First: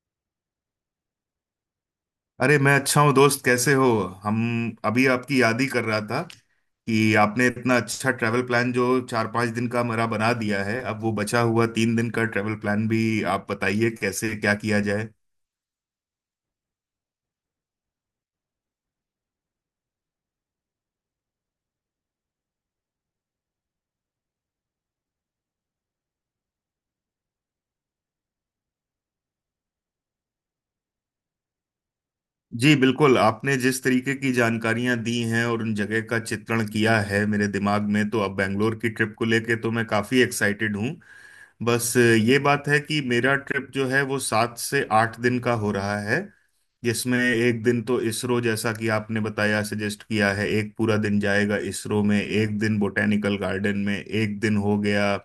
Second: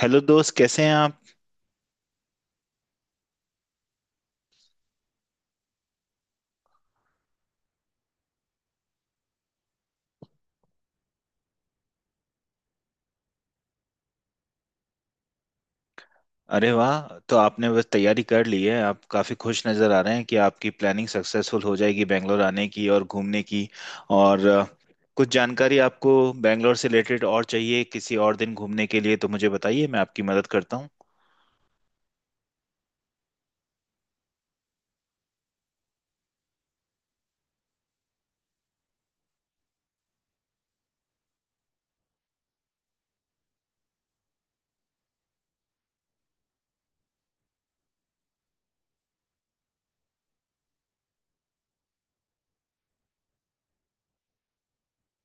Hello दोस्त, कैसे हैं आप? अरे, मैं अच्छा हूँ दोस्त, कैसे हो? हम अभी आपकी याद ही कर रहा था कि आपने इतना अच्छा ट्रैवल प्लान जो 4-5 दिन का मेरा बना दिया है, अब वो बचा हुआ 3 दिन का ट्रैवल प्लान भी आप बताइए कैसे क्या किया जाए। अरे वाह! तो आपने बस तैयारी कर ली है। आप काफ़ी खुश नज़र आ रहे हैं कि आपकी प्लानिंग सक्सेसफुल हो जाएगी, बैंगलोर आने की और घूमने की। और कुछ जानकारी आपको बैंगलोर से रिलेटेड और चाहिए किसी और दिन घूमने के लिए, तो मुझे बताइए, मैं आपकी मदद करता हूँ। जी बिल्कुल, आपने जिस तरीके की जानकारियां दी हैं और उन जगह का चित्रण किया है मेरे दिमाग में, तो अब बेंगलोर की ट्रिप को लेके तो मैं काफी एक्साइटेड हूँ। बस ये बात है कि मेरा ट्रिप जो है वो 7 से 8 दिन का हो रहा है। जिसमें एक दिन तो इसरो, जैसा कि आपने बताया सजेस्ट किया है, एक पूरा दिन जाएगा इसरो में। एक दिन बोटेनिकल गार्डन में। एक दिन हो गया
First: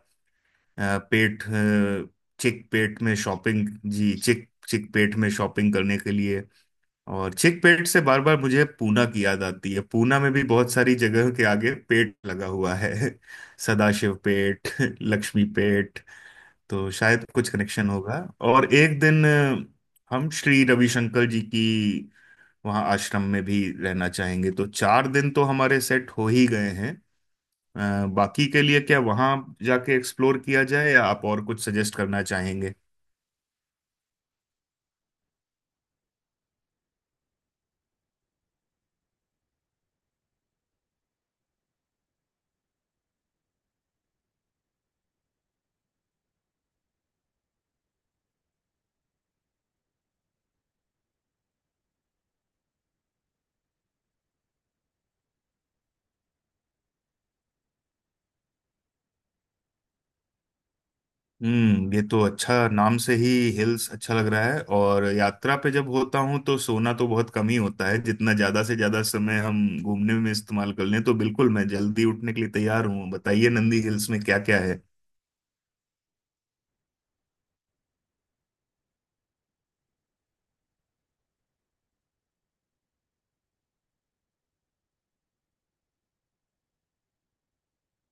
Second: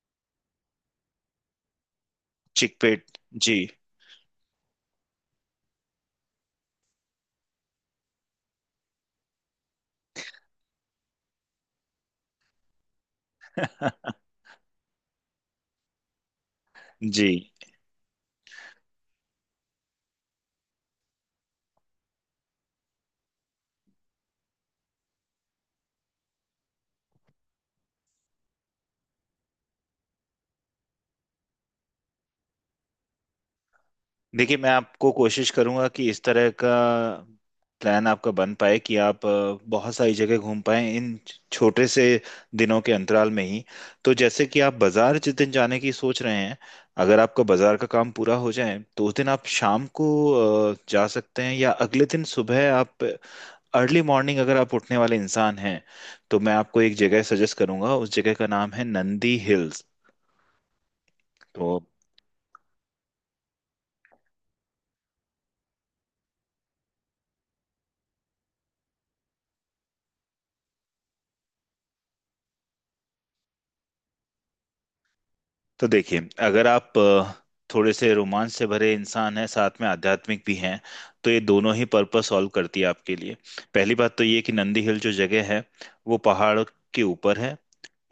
अ, पेट अ, चिक पेट में चिकपेट। जी। शॉपिंग। जी, चिक चिक पेट में शॉपिंग करने के लिए। और चिक पेट से बार बार मुझे पूना की याद आती है। पूना में भी बहुत सारी जगह के आगे पेट लगा हुआ है सदाशिव पेट लक्ष्मी पेट। तो शायद जी, कुछ कनेक्शन होगा। और एक दिन हम श्री रविशंकर जी की वहाँ आश्रम में भी रहना चाहेंगे। तो 4 दिन तो हमारे सेट हो ही गए हैं। बाकी के लिए क्या वहाँ जाके एक्सप्लोर किया जाए या आप और कुछ सजेस्ट करना चाहेंगे? देखिए, मैं आपको कोशिश करूंगा कि इस तरह का प्लान आपका बन पाए कि आप बहुत सारी जगह घूम पाए इन छोटे से दिनों के अंतराल में ही। तो जैसे कि आप बाजार जिस दिन जाने की सोच रहे हैं, अगर आपका बाजार का काम पूरा हो जाए तो उस दिन आप शाम को जा सकते हैं, या अगले दिन सुबह आप अर्ली मॉर्निंग, अगर आप उठने वाले इंसान हैं, तो मैं आपको एक जगह सजेस्ट करूंगा। उस जगह का नाम है नंदी हिल्स। तो ये तो अच्छा नाम से ही हिल्स अच्छा लग रहा है। और यात्रा पे जब होता हूँ तो सोना तो बहुत कम ही होता है। जितना ज़्यादा से ज़्यादा समय हम घूमने में इस्तेमाल कर लें, तो बिल्कुल मैं जल्दी उठने के लिए तैयार हूँ। बताइए, नंदी हिल्स में क्या क्या है? तो देखिए, अगर आप थोड़े से रोमांच से भरे इंसान हैं, साथ में आध्यात्मिक भी हैं, तो ये दोनों ही पर्पस सॉल्व करती है आपके लिए। पहली बात तो ये कि नंदी हिल जो जगह है वो पहाड़ के ऊपर है।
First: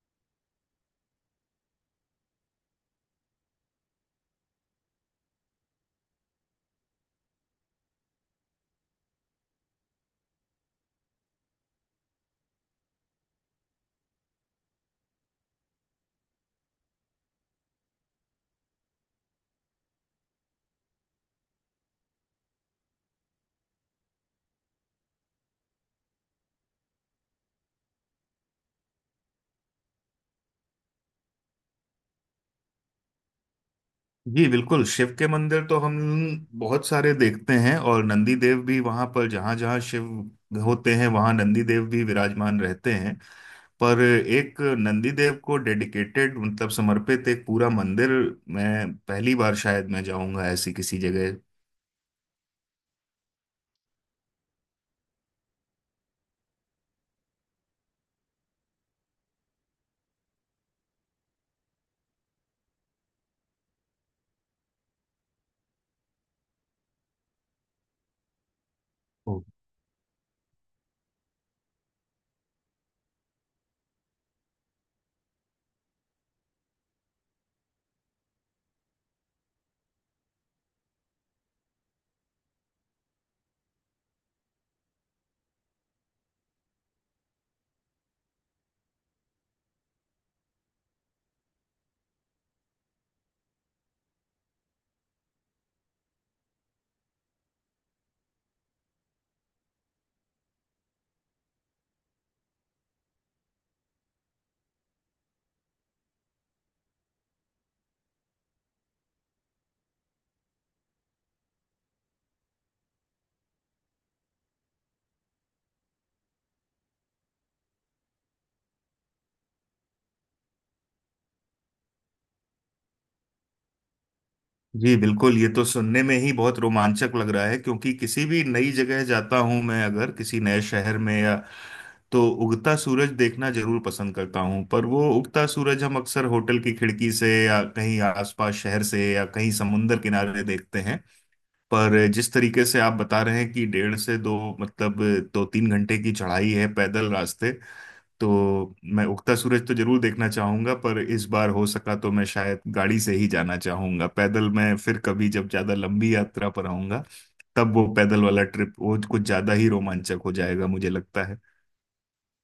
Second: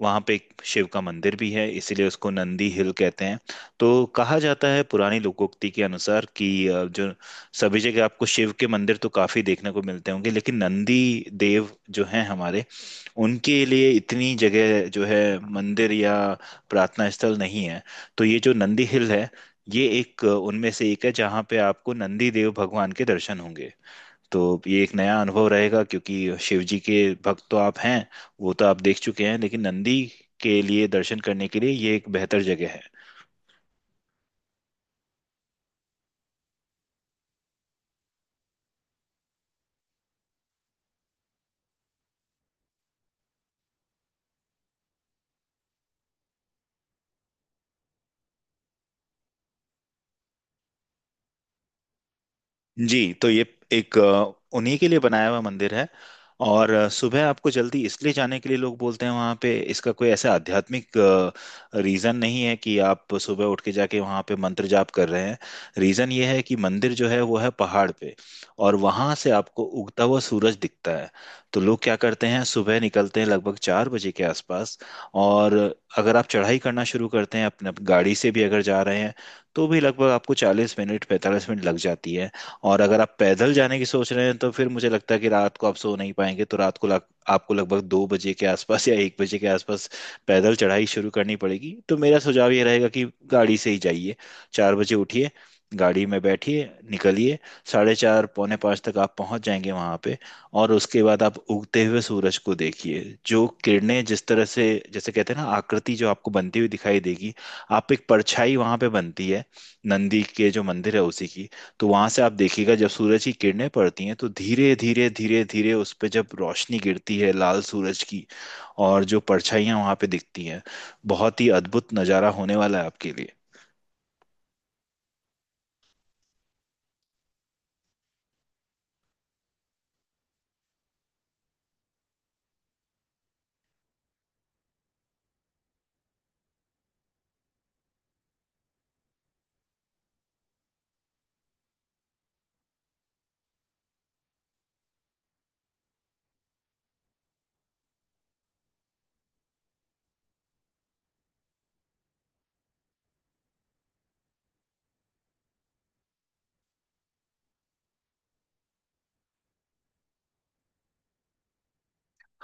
वहाँ पे एक शिव का मंदिर भी है, इसीलिए उसको नंदी हिल कहते हैं। तो कहा जाता है पुरानी लोकोक्ति के अनुसार कि जो सभी जगह आपको शिव के मंदिर तो काफी देखने को मिलते होंगे, लेकिन नंदी देव जो हैं हमारे, उनके लिए इतनी जगह जो है मंदिर या प्रार्थना स्थल नहीं है। तो ये जो नंदी हिल है, ये एक उनमें से एक है जहाँ पे आपको नंदी देव भगवान के दर्शन होंगे। तो ये एक नया अनुभव रहेगा, क्योंकि शिव जी के भक्त तो आप हैं, वो तो आप देख चुके हैं, लेकिन नंदी के लिए दर्शन करने के लिए ये एक बेहतर जगह है। जी बिल्कुल, शिव के मंदिर तो हम बहुत सारे देखते हैं, और नंदी देव भी वहां पर जहां जहां शिव होते हैं वहां नंदी देव भी विराजमान रहते हैं। पर एक नंदी देव को डेडिकेटेड मतलब समर्पित एक पूरा मंदिर, मैं पहली बार शायद मैं जाऊंगा ऐसी किसी जगह। जी, तो ये एक उन्हीं के लिए बनाया हुआ मंदिर है। और सुबह आपको जल्दी इसलिए जाने के लिए लोग बोलते हैं, वहाँ पे इसका कोई ऐसा आध्यात्मिक रीज़न नहीं है कि आप सुबह उठ के जाके वहाँ पे मंत्र जाप कर रहे हैं। रीज़न ये है कि मंदिर जो है वो है पहाड़ पे, और वहाँ से आपको उगता हुआ सूरज दिखता है। तो लोग क्या करते हैं, सुबह निकलते हैं लगभग 4 बजे के आसपास। और अगर आप चढ़ाई करना शुरू करते हैं, अपने गाड़ी से भी अगर जा रहे हैं, तो भी लगभग आपको 40 मिनट 45 मिनट लग जाती है। और अगर आप पैदल जाने की सोच रहे हैं, तो फिर मुझे लगता है कि रात को आप सो नहीं पाएंगे। तो रात को आपको लगभग 2 बजे के आसपास या 1 बजे के आसपास पैदल चढ़ाई शुरू करनी पड़ेगी। तो मेरा सुझाव ये रहेगा कि गाड़ी से ही जाइए, 4 बजे उठिए, गाड़ी में बैठिए, निकलिए। 4:30 4:45 तक आप पहुंच जाएंगे वहां पे। और उसके बाद आप उगते हुए सूरज को देखिए। जो किरणें जिस तरह से, जैसे कहते हैं ना, आकृति जो आपको बनती हुई दिखाई देगी, आप एक परछाई वहां पे बनती है नंदी के जो मंदिर है उसी की। तो वहां से आप देखिएगा, जब सूरज की किरणें पड़ती हैं तो धीरे धीरे धीरे धीरे उस पे जब रोशनी गिरती है लाल सूरज की, और जो परछाइयां वहां पे दिखती हैं, बहुत ही अद्भुत नजारा होने वाला है आपके लिए। जी बिल्कुल, ये तो सुनने में ही बहुत रोमांचक लग रहा है। क्योंकि किसी भी नई जगह जाता हूं मैं, अगर किसी नए शहर में, या तो उगता सूरज देखना जरूर पसंद करता हूं। पर वो उगता सूरज हम अक्सर होटल की खिड़की से या कहीं आसपास शहर से या कहीं समुंदर किनारे देखते हैं। पर जिस तरीके से आप बता रहे हैं कि डेढ़ से दो मतलब 2-3 घंटे की चढ़ाई है पैदल रास्ते, तो मैं उगता सूरज तो जरूर देखना चाहूंगा। पर इस बार हो सका तो मैं शायद गाड़ी से ही जाना चाहूंगा। पैदल मैं फिर कभी जब ज्यादा लंबी यात्रा पर आऊंगा, तब वो पैदल वाला ट्रिप वो कुछ ज्यादा ही रोमांचक हो जाएगा मुझे लगता है।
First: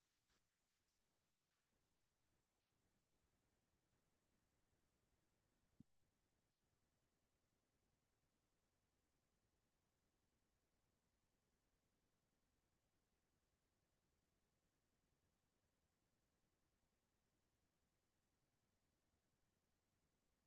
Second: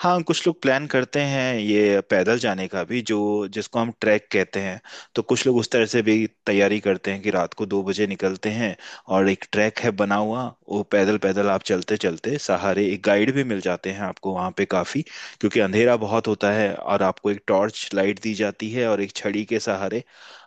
हाँ, कुछ लोग प्लान करते हैं ये पैदल जाने का भी, जो जिसको हम ट्रैक कहते हैं। तो कुछ लोग उस तरह से भी तैयारी करते हैं कि रात को 2 बजे निकलते हैं, और एक ट्रैक है बना हुआ, वो पैदल पैदल आप चलते चलते सहारे एक गाइड भी मिल जाते हैं आपको वहाँ पे काफ़ी, क्योंकि अंधेरा बहुत होता है, और आपको एक टॉर्च लाइट दी जाती है, और एक छड़ी के सहारे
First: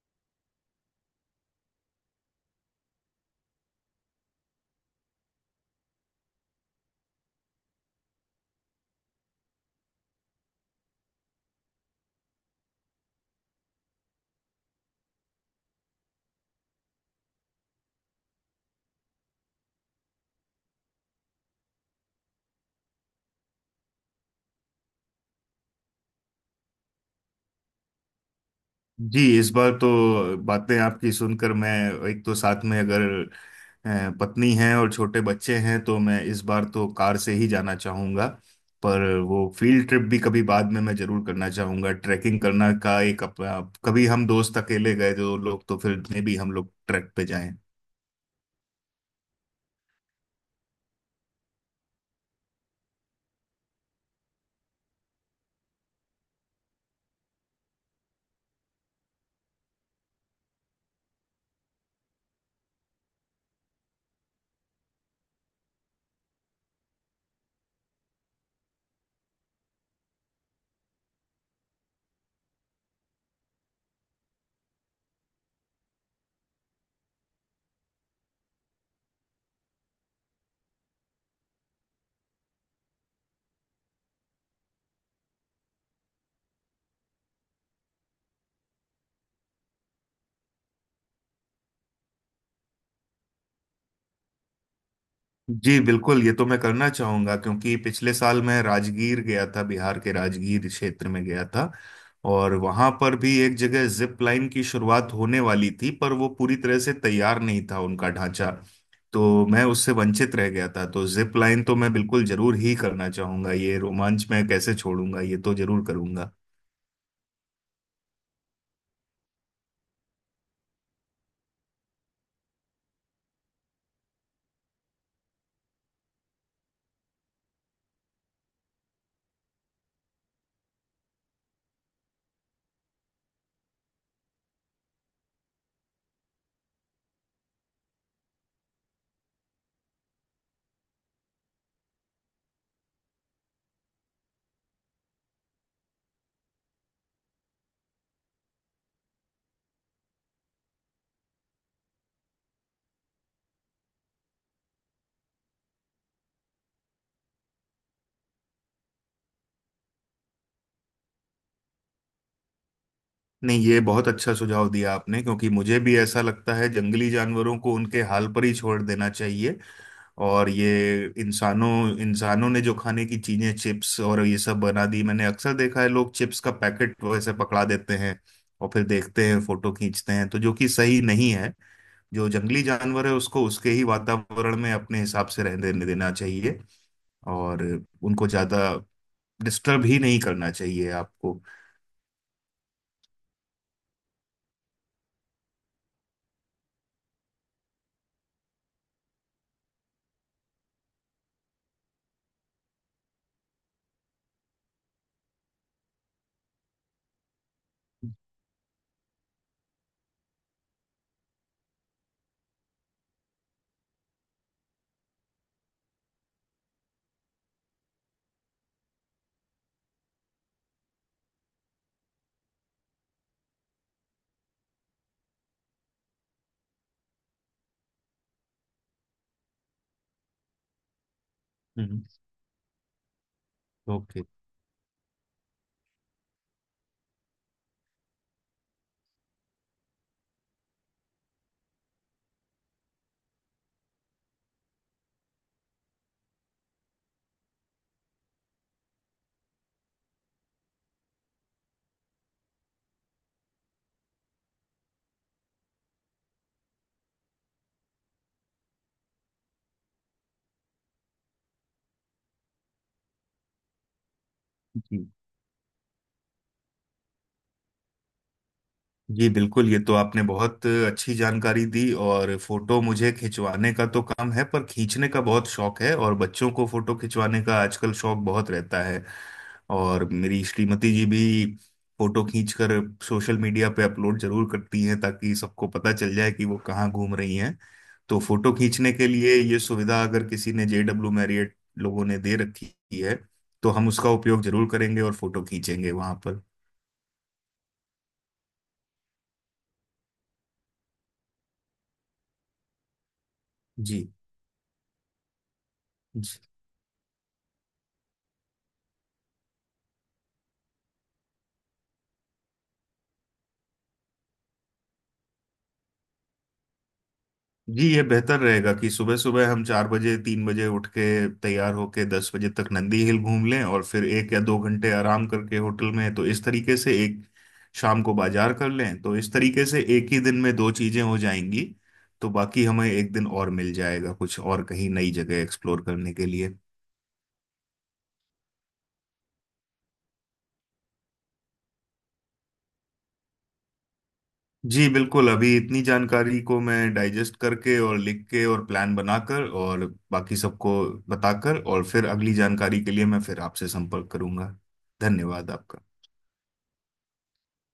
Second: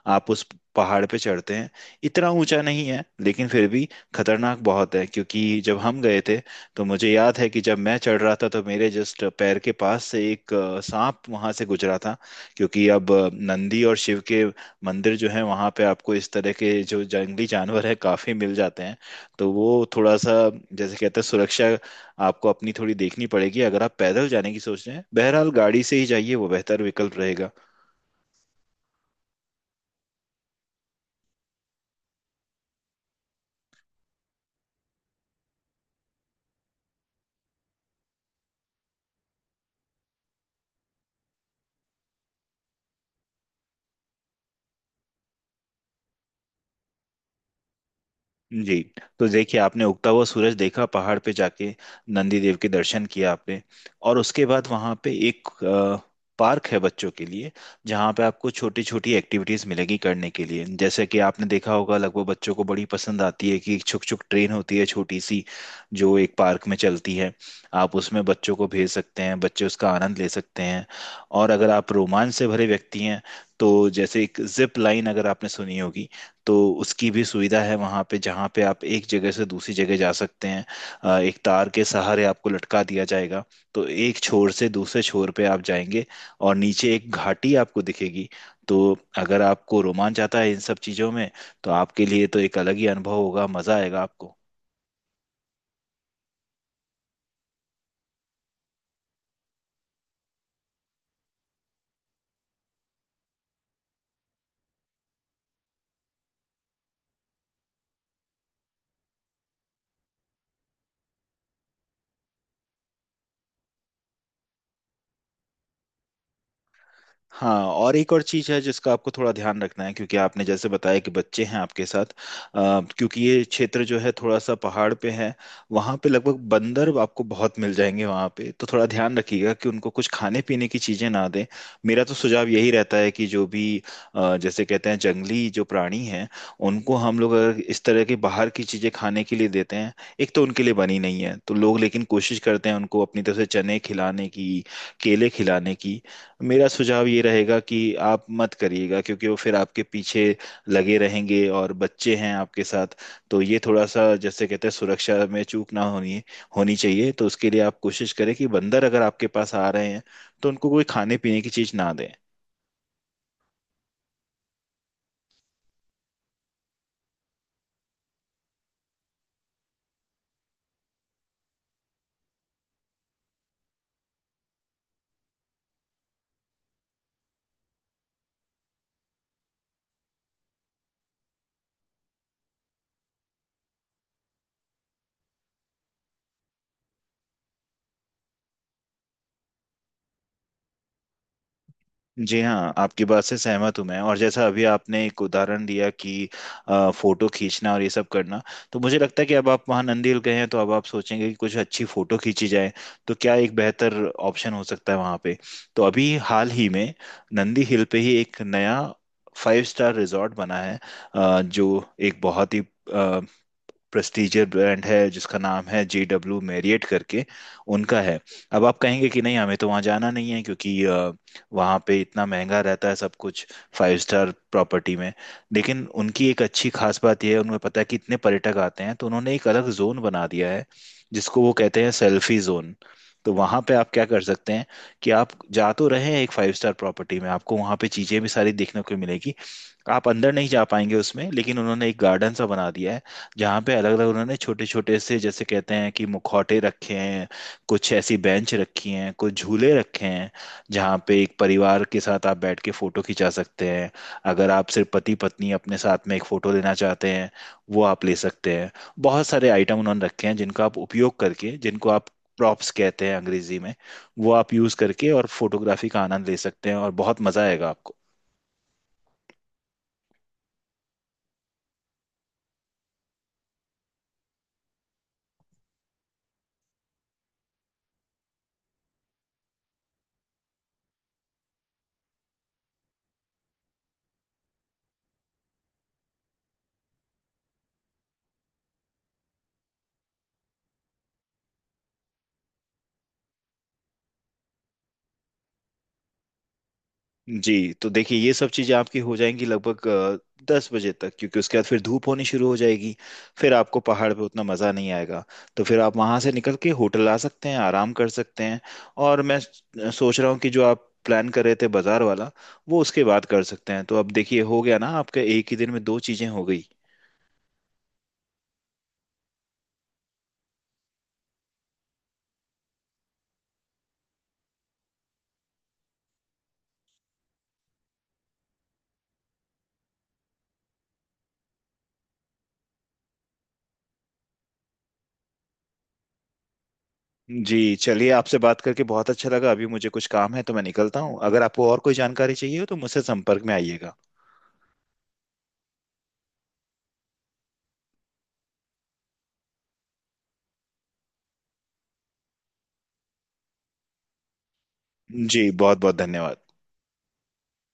आप उस पहाड़ पे चढ़ते हैं। इतना ऊंचा नहीं है, लेकिन फिर भी खतरनाक बहुत है, क्योंकि जब हम गए थे, तो मुझे याद है कि जब मैं चढ़ रहा था तो मेरे जस्ट पैर के पास से एक सांप वहां से गुजरा था। क्योंकि अब नंदी और शिव के मंदिर जो है वहां पे आपको इस तरह के जो जंगली जानवर है काफी मिल जाते हैं। तो वो थोड़ा सा, जैसे कहते हैं, सुरक्षा आपको अपनी थोड़ी देखनी पड़ेगी अगर आप पैदल जाने की सोच रहे हैं। बहरहाल, गाड़ी से ही जाइए, वो बेहतर विकल्प रहेगा। जी इस बार तो बातें आपकी सुनकर मैं, एक तो साथ में अगर पत्नी है और छोटे बच्चे हैं, तो मैं इस बार तो कार से ही जाना चाहूँगा। पर वो फील्ड ट्रिप भी कभी बाद में मैं जरूर करना चाहूँगा। ट्रैकिंग करना का एक अपना, कभी हम दोस्त अकेले गए जो लोग तो फिर में भी हम लोग ट्रैक पे जाएं। जी, तो देखिए, आपने उगता हुआ सूरज देखा पहाड़ पे जाके, नंदी देव के दर्शन किया आपने। और उसके बाद वहाँ पे एक पार्क है बच्चों के लिए, जहाँ पे आपको छोटी छोटी एक्टिविटीज मिलेगी करने के लिए। जैसे कि आपने देखा होगा, लगभग बच्चों को बड़ी पसंद आती है कि एक छुक छुक ट्रेन होती है छोटी सी, जो एक पार्क में चलती है। आप उसमें बच्चों को भेज सकते हैं, बच्चे उसका आनंद ले सकते हैं। और अगर आप रोमांच से भरे व्यक्ति हैं, तो जैसे एक जिप लाइन अगर आपने सुनी होगी, तो उसकी भी सुविधा है वहाँ पे, जहाँ पे आप एक जगह से दूसरी जगह जा सकते हैं। एक तार के सहारे आपको लटका दिया जाएगा, तो एक छोर से दूसरे छोर पे आप जाएंगे, और नीचे एक घाटी आपको दिखेगी। तो अगर आपको रोमांच आता है इन सब चीज़ों में, तो आपके लिए तो एक अलग ही अनुभव होगा, मज़ा आएगा आपको। जी बिल्कुल, ये तो मैं करना चाहूंगा। क्योंकि पिछले साल मैं राजगीर गया था, बिहार के राजगीर क्षेत्र में गया था। और वहां पर भी एक जगह जिप लाइन की शुरुआत होने वाली थी, पर वो पूरी तरह से तैयार नहीं था उनका ढांचा। तो मैं उससे वंचित रह गया था। तो जिप लाइन तो मैं बिल्कुल जरूर ही करना चाहूंगा। ये रोमांच मैं कैसे छोड़ूंगा? ये तो जरूर करूंगा। हाँ, और एक और चीज़ है जिसका आपको थोड़ा ध्यान रखना है, क्योंकि आपने जैसे बताया कि बच्चे हैं आपके साथ। क्योंकि ये क्षेत्र जो है थोड़ा सा पहाड़ पे है, वहाँ पे लगभग बंदर आपको बहुत मिल जाएंगे वहाँ पे, तो थोड़ा ध्यान रखिएगा कि उनको कुछ खाने पीने की चीज़ें ना दें। मेरा तो सुझाव यही रहता है कि जो भी जैसे कहते हैं, जंगली जो प्राणी हैं, उनको हम लोग अगर इस तरह के बाहर की चीज़ें खाने के लिए देते हैं, एक तो उनके लिए बनी नहीं है। तो लोग लेकिन कोशिश करते हैं उनको अपनी तरफ से चने खिलाने की, केले खिलाने की। मेरा सुझाव ये रहेगा कि आप मत करिएगा, क्योंकि वो फिर आपके पीछे लगे रहेंगे, और बच्चे हैं आपके साथ। तो ये थोड़ा सा, जैसे कहते हैं, सुरक्षा में चूक ना होनी होनी चाहिए। तो उसके लिए आप कोशिश करें कि बंदर अगर आपके पास आ रहे हैं तो उनको कोई खाने पीने की चीज़ ना दें। नहीं, ये बहुत अच्छा सुझाव दिया आपने। क्योंकि मुझे भी ऐसा लगता है जंगली जानवरों को उनके हाल पर ही छोड़ देना चाहिए। और ये इंसानों इंसानों ने जो खाने की चीजें चिप्स और ये सब बना दी, मैंने अक्सर देखा है लोग चिप्स का पैकेट वैसे पकड़ा देते हैं और फिर देखते हैं, फोटो खींचते हैं, तो जो कि सही नहीं है। जो जंगली जानवर है उसको उसके ही वातावरण में अपने हिसाब से रहने देने देना चाहिए। और उनको ज्यादा डिस्टर्ब ही नहीं करना चाहिए आपको। जी हाँ, आपकी बात से सहमत हूँ मैं। और जैसा अभी आपने एक उदाहरण दिया कि फोटो खींचना और ये सब करना, तो मुझे लगता है कि अब आप वहाँ नंदील गए हैं तो अब आप सोचेंगे कि कुछ अच्छी फोटो खींची जाए, तो क्या एक बेहतर ऑप्शन हो सकता है वहाँ पे। तो अभी हाल ही में नंदी हिल पे ही एक नया फाइव स्टार रिजॉर्ट बना है, जो एक बहुत ही प्रेस्टीजियर ब्रांड है, जिसका नाम है जे डब्ल्यू मैरियट करके, उनका है। अब आप कहेंगे कि नहीं, हमें तो वहाँ जाना नहीं है, क्योंकि वहाँ पे इतना महंगा रहता है सब कुछ, फाइव स्टार प्रॉपर्टी में। लेकिन उनकी एक अच्छी खास बात यह है, उन्हें पता है कि इतने पर्यटक आते हैं, तो उन्होंने एक अलग जोन बना दिया है, जिसको वो कहते हैं हम्म। Selfie zone. तो वहाँ पे आप क्या कर सकते हैं कि आप जा तो रहे हैं एक फाइव स्टार प्रॉपर्टी में, आपको वहाँ पे चीज़ें भी सारी देखने को मिलेगी। आप अंदर नहीं जा पाएंगे उसमें, लेकिन उन्होंने एक गार्डन सा बना दिया है, जहाँ पे अलग अलग उन्होंने छोटे छोटे से, जैसे कहते हैं कि, मुखौटे रखे हैं, कुछ ऐसी बेंच रखी हैं, कुछ झूले रखे हैं, जहाँ पे एक परिवार के साथ आप बैठ के फोटो खिंचा सकते हैं। अगर आप सिर्फ पति पत्नी अपने साथ में एक फोटो लेना चाहते हैं, वो आप ले सकते हैं। बहुत सारे आइटम उन्होंने रखे हैं जिनका आप उपयोग करके, जिनको आप प्रॉप्स कहते हैं अंग्रेजी में, वो आप यूज ओके। करके और फोटोग्राफी का आनंद ले सकते हैं, और बहुत मजा आएगा आपको। जी बिल्कुल, ये तो आपने बहुत अच्छी जानकारी दी। और फोटो मुझे खिंचवाने का तो कम है, पर खींचने का बहुत शौक है। और बच्चों को फोटो खिंचवाने का आजकल शौक बहुत रहता है। और मेरी श्रीमती जी भी फोटो खींचकर सोशल मीडिया पे अपलोड जरूर करती हैं, ताकि सबको पता चल जाए कि वो कहाँ घूम रही हैं। तो फोटो खींचने के लिए ये सुविधा अगर किसी ने जेडब्ल्यू मैरियट लोगों ने दे रखी है, तो हम उसका उपयोग जरूर करेंगे और फोटो खींचेंगे वहां पर। जी, तो देखिए, ये सब चीज़ें आपकी हो जाएंगी लगभग 10 बजे तक, क्योंकि उसके बाद फिर धूप होनी शुरू हो जाएगी, फिर आपको जी। पहाड़ पे उतना मज़ा नहीं आएगा। तो फिर आप वहाँ से निकल के होटल आ सकते हैं, आराम कर सकते हैं। और मैं सोच रहा हूँ कि जो आप प्लान कर रहे थे बाज़ार वाला, वो उसके बाद कर सकते हैं। तो अब देखिए, हो गया ना आपका एक ही दिन में दो चीज़ें हो गई। जी, ये बेहतर रहेगा कि सुबह सुबह हम 4 बजे 3 बजे उठ के तैयार होके 10 बजे तक नंदी हिल घूम लें। और फिर 1 या 2 घंटे आराम करके होटल में, तो इस तरीके से एक शाम को बाजार कर लें, तो इस तरीके से एक ही दिन में दो चीजें हो जाएंगी। तो बाकी हमें एक दिन और मिल जाएगा कुछ और कहीं नई जगह एक्सप्लोर करने के लिए। जी, चलिए, आपसे बात करके बहुत अच्छा लगा। अभी मुझे कुछ काम है, तो मैं निकलता हूँ। अगर आपको और कोई जानकारी चाहिए हो तो मुझसे संपर्क में आइएगा। जी बिल्कुल, अभी इतनी जानकारी को मैं डाइजेस्ट करके और लिख के और प्लान बनाकर और बाकी सबको बताकर और फिर अगली जानकारी के लिए मैं फिर आपसे संपर्क करूंगा। जी, धन्यवाद बहुत आपका। बहुत धन्यवाद।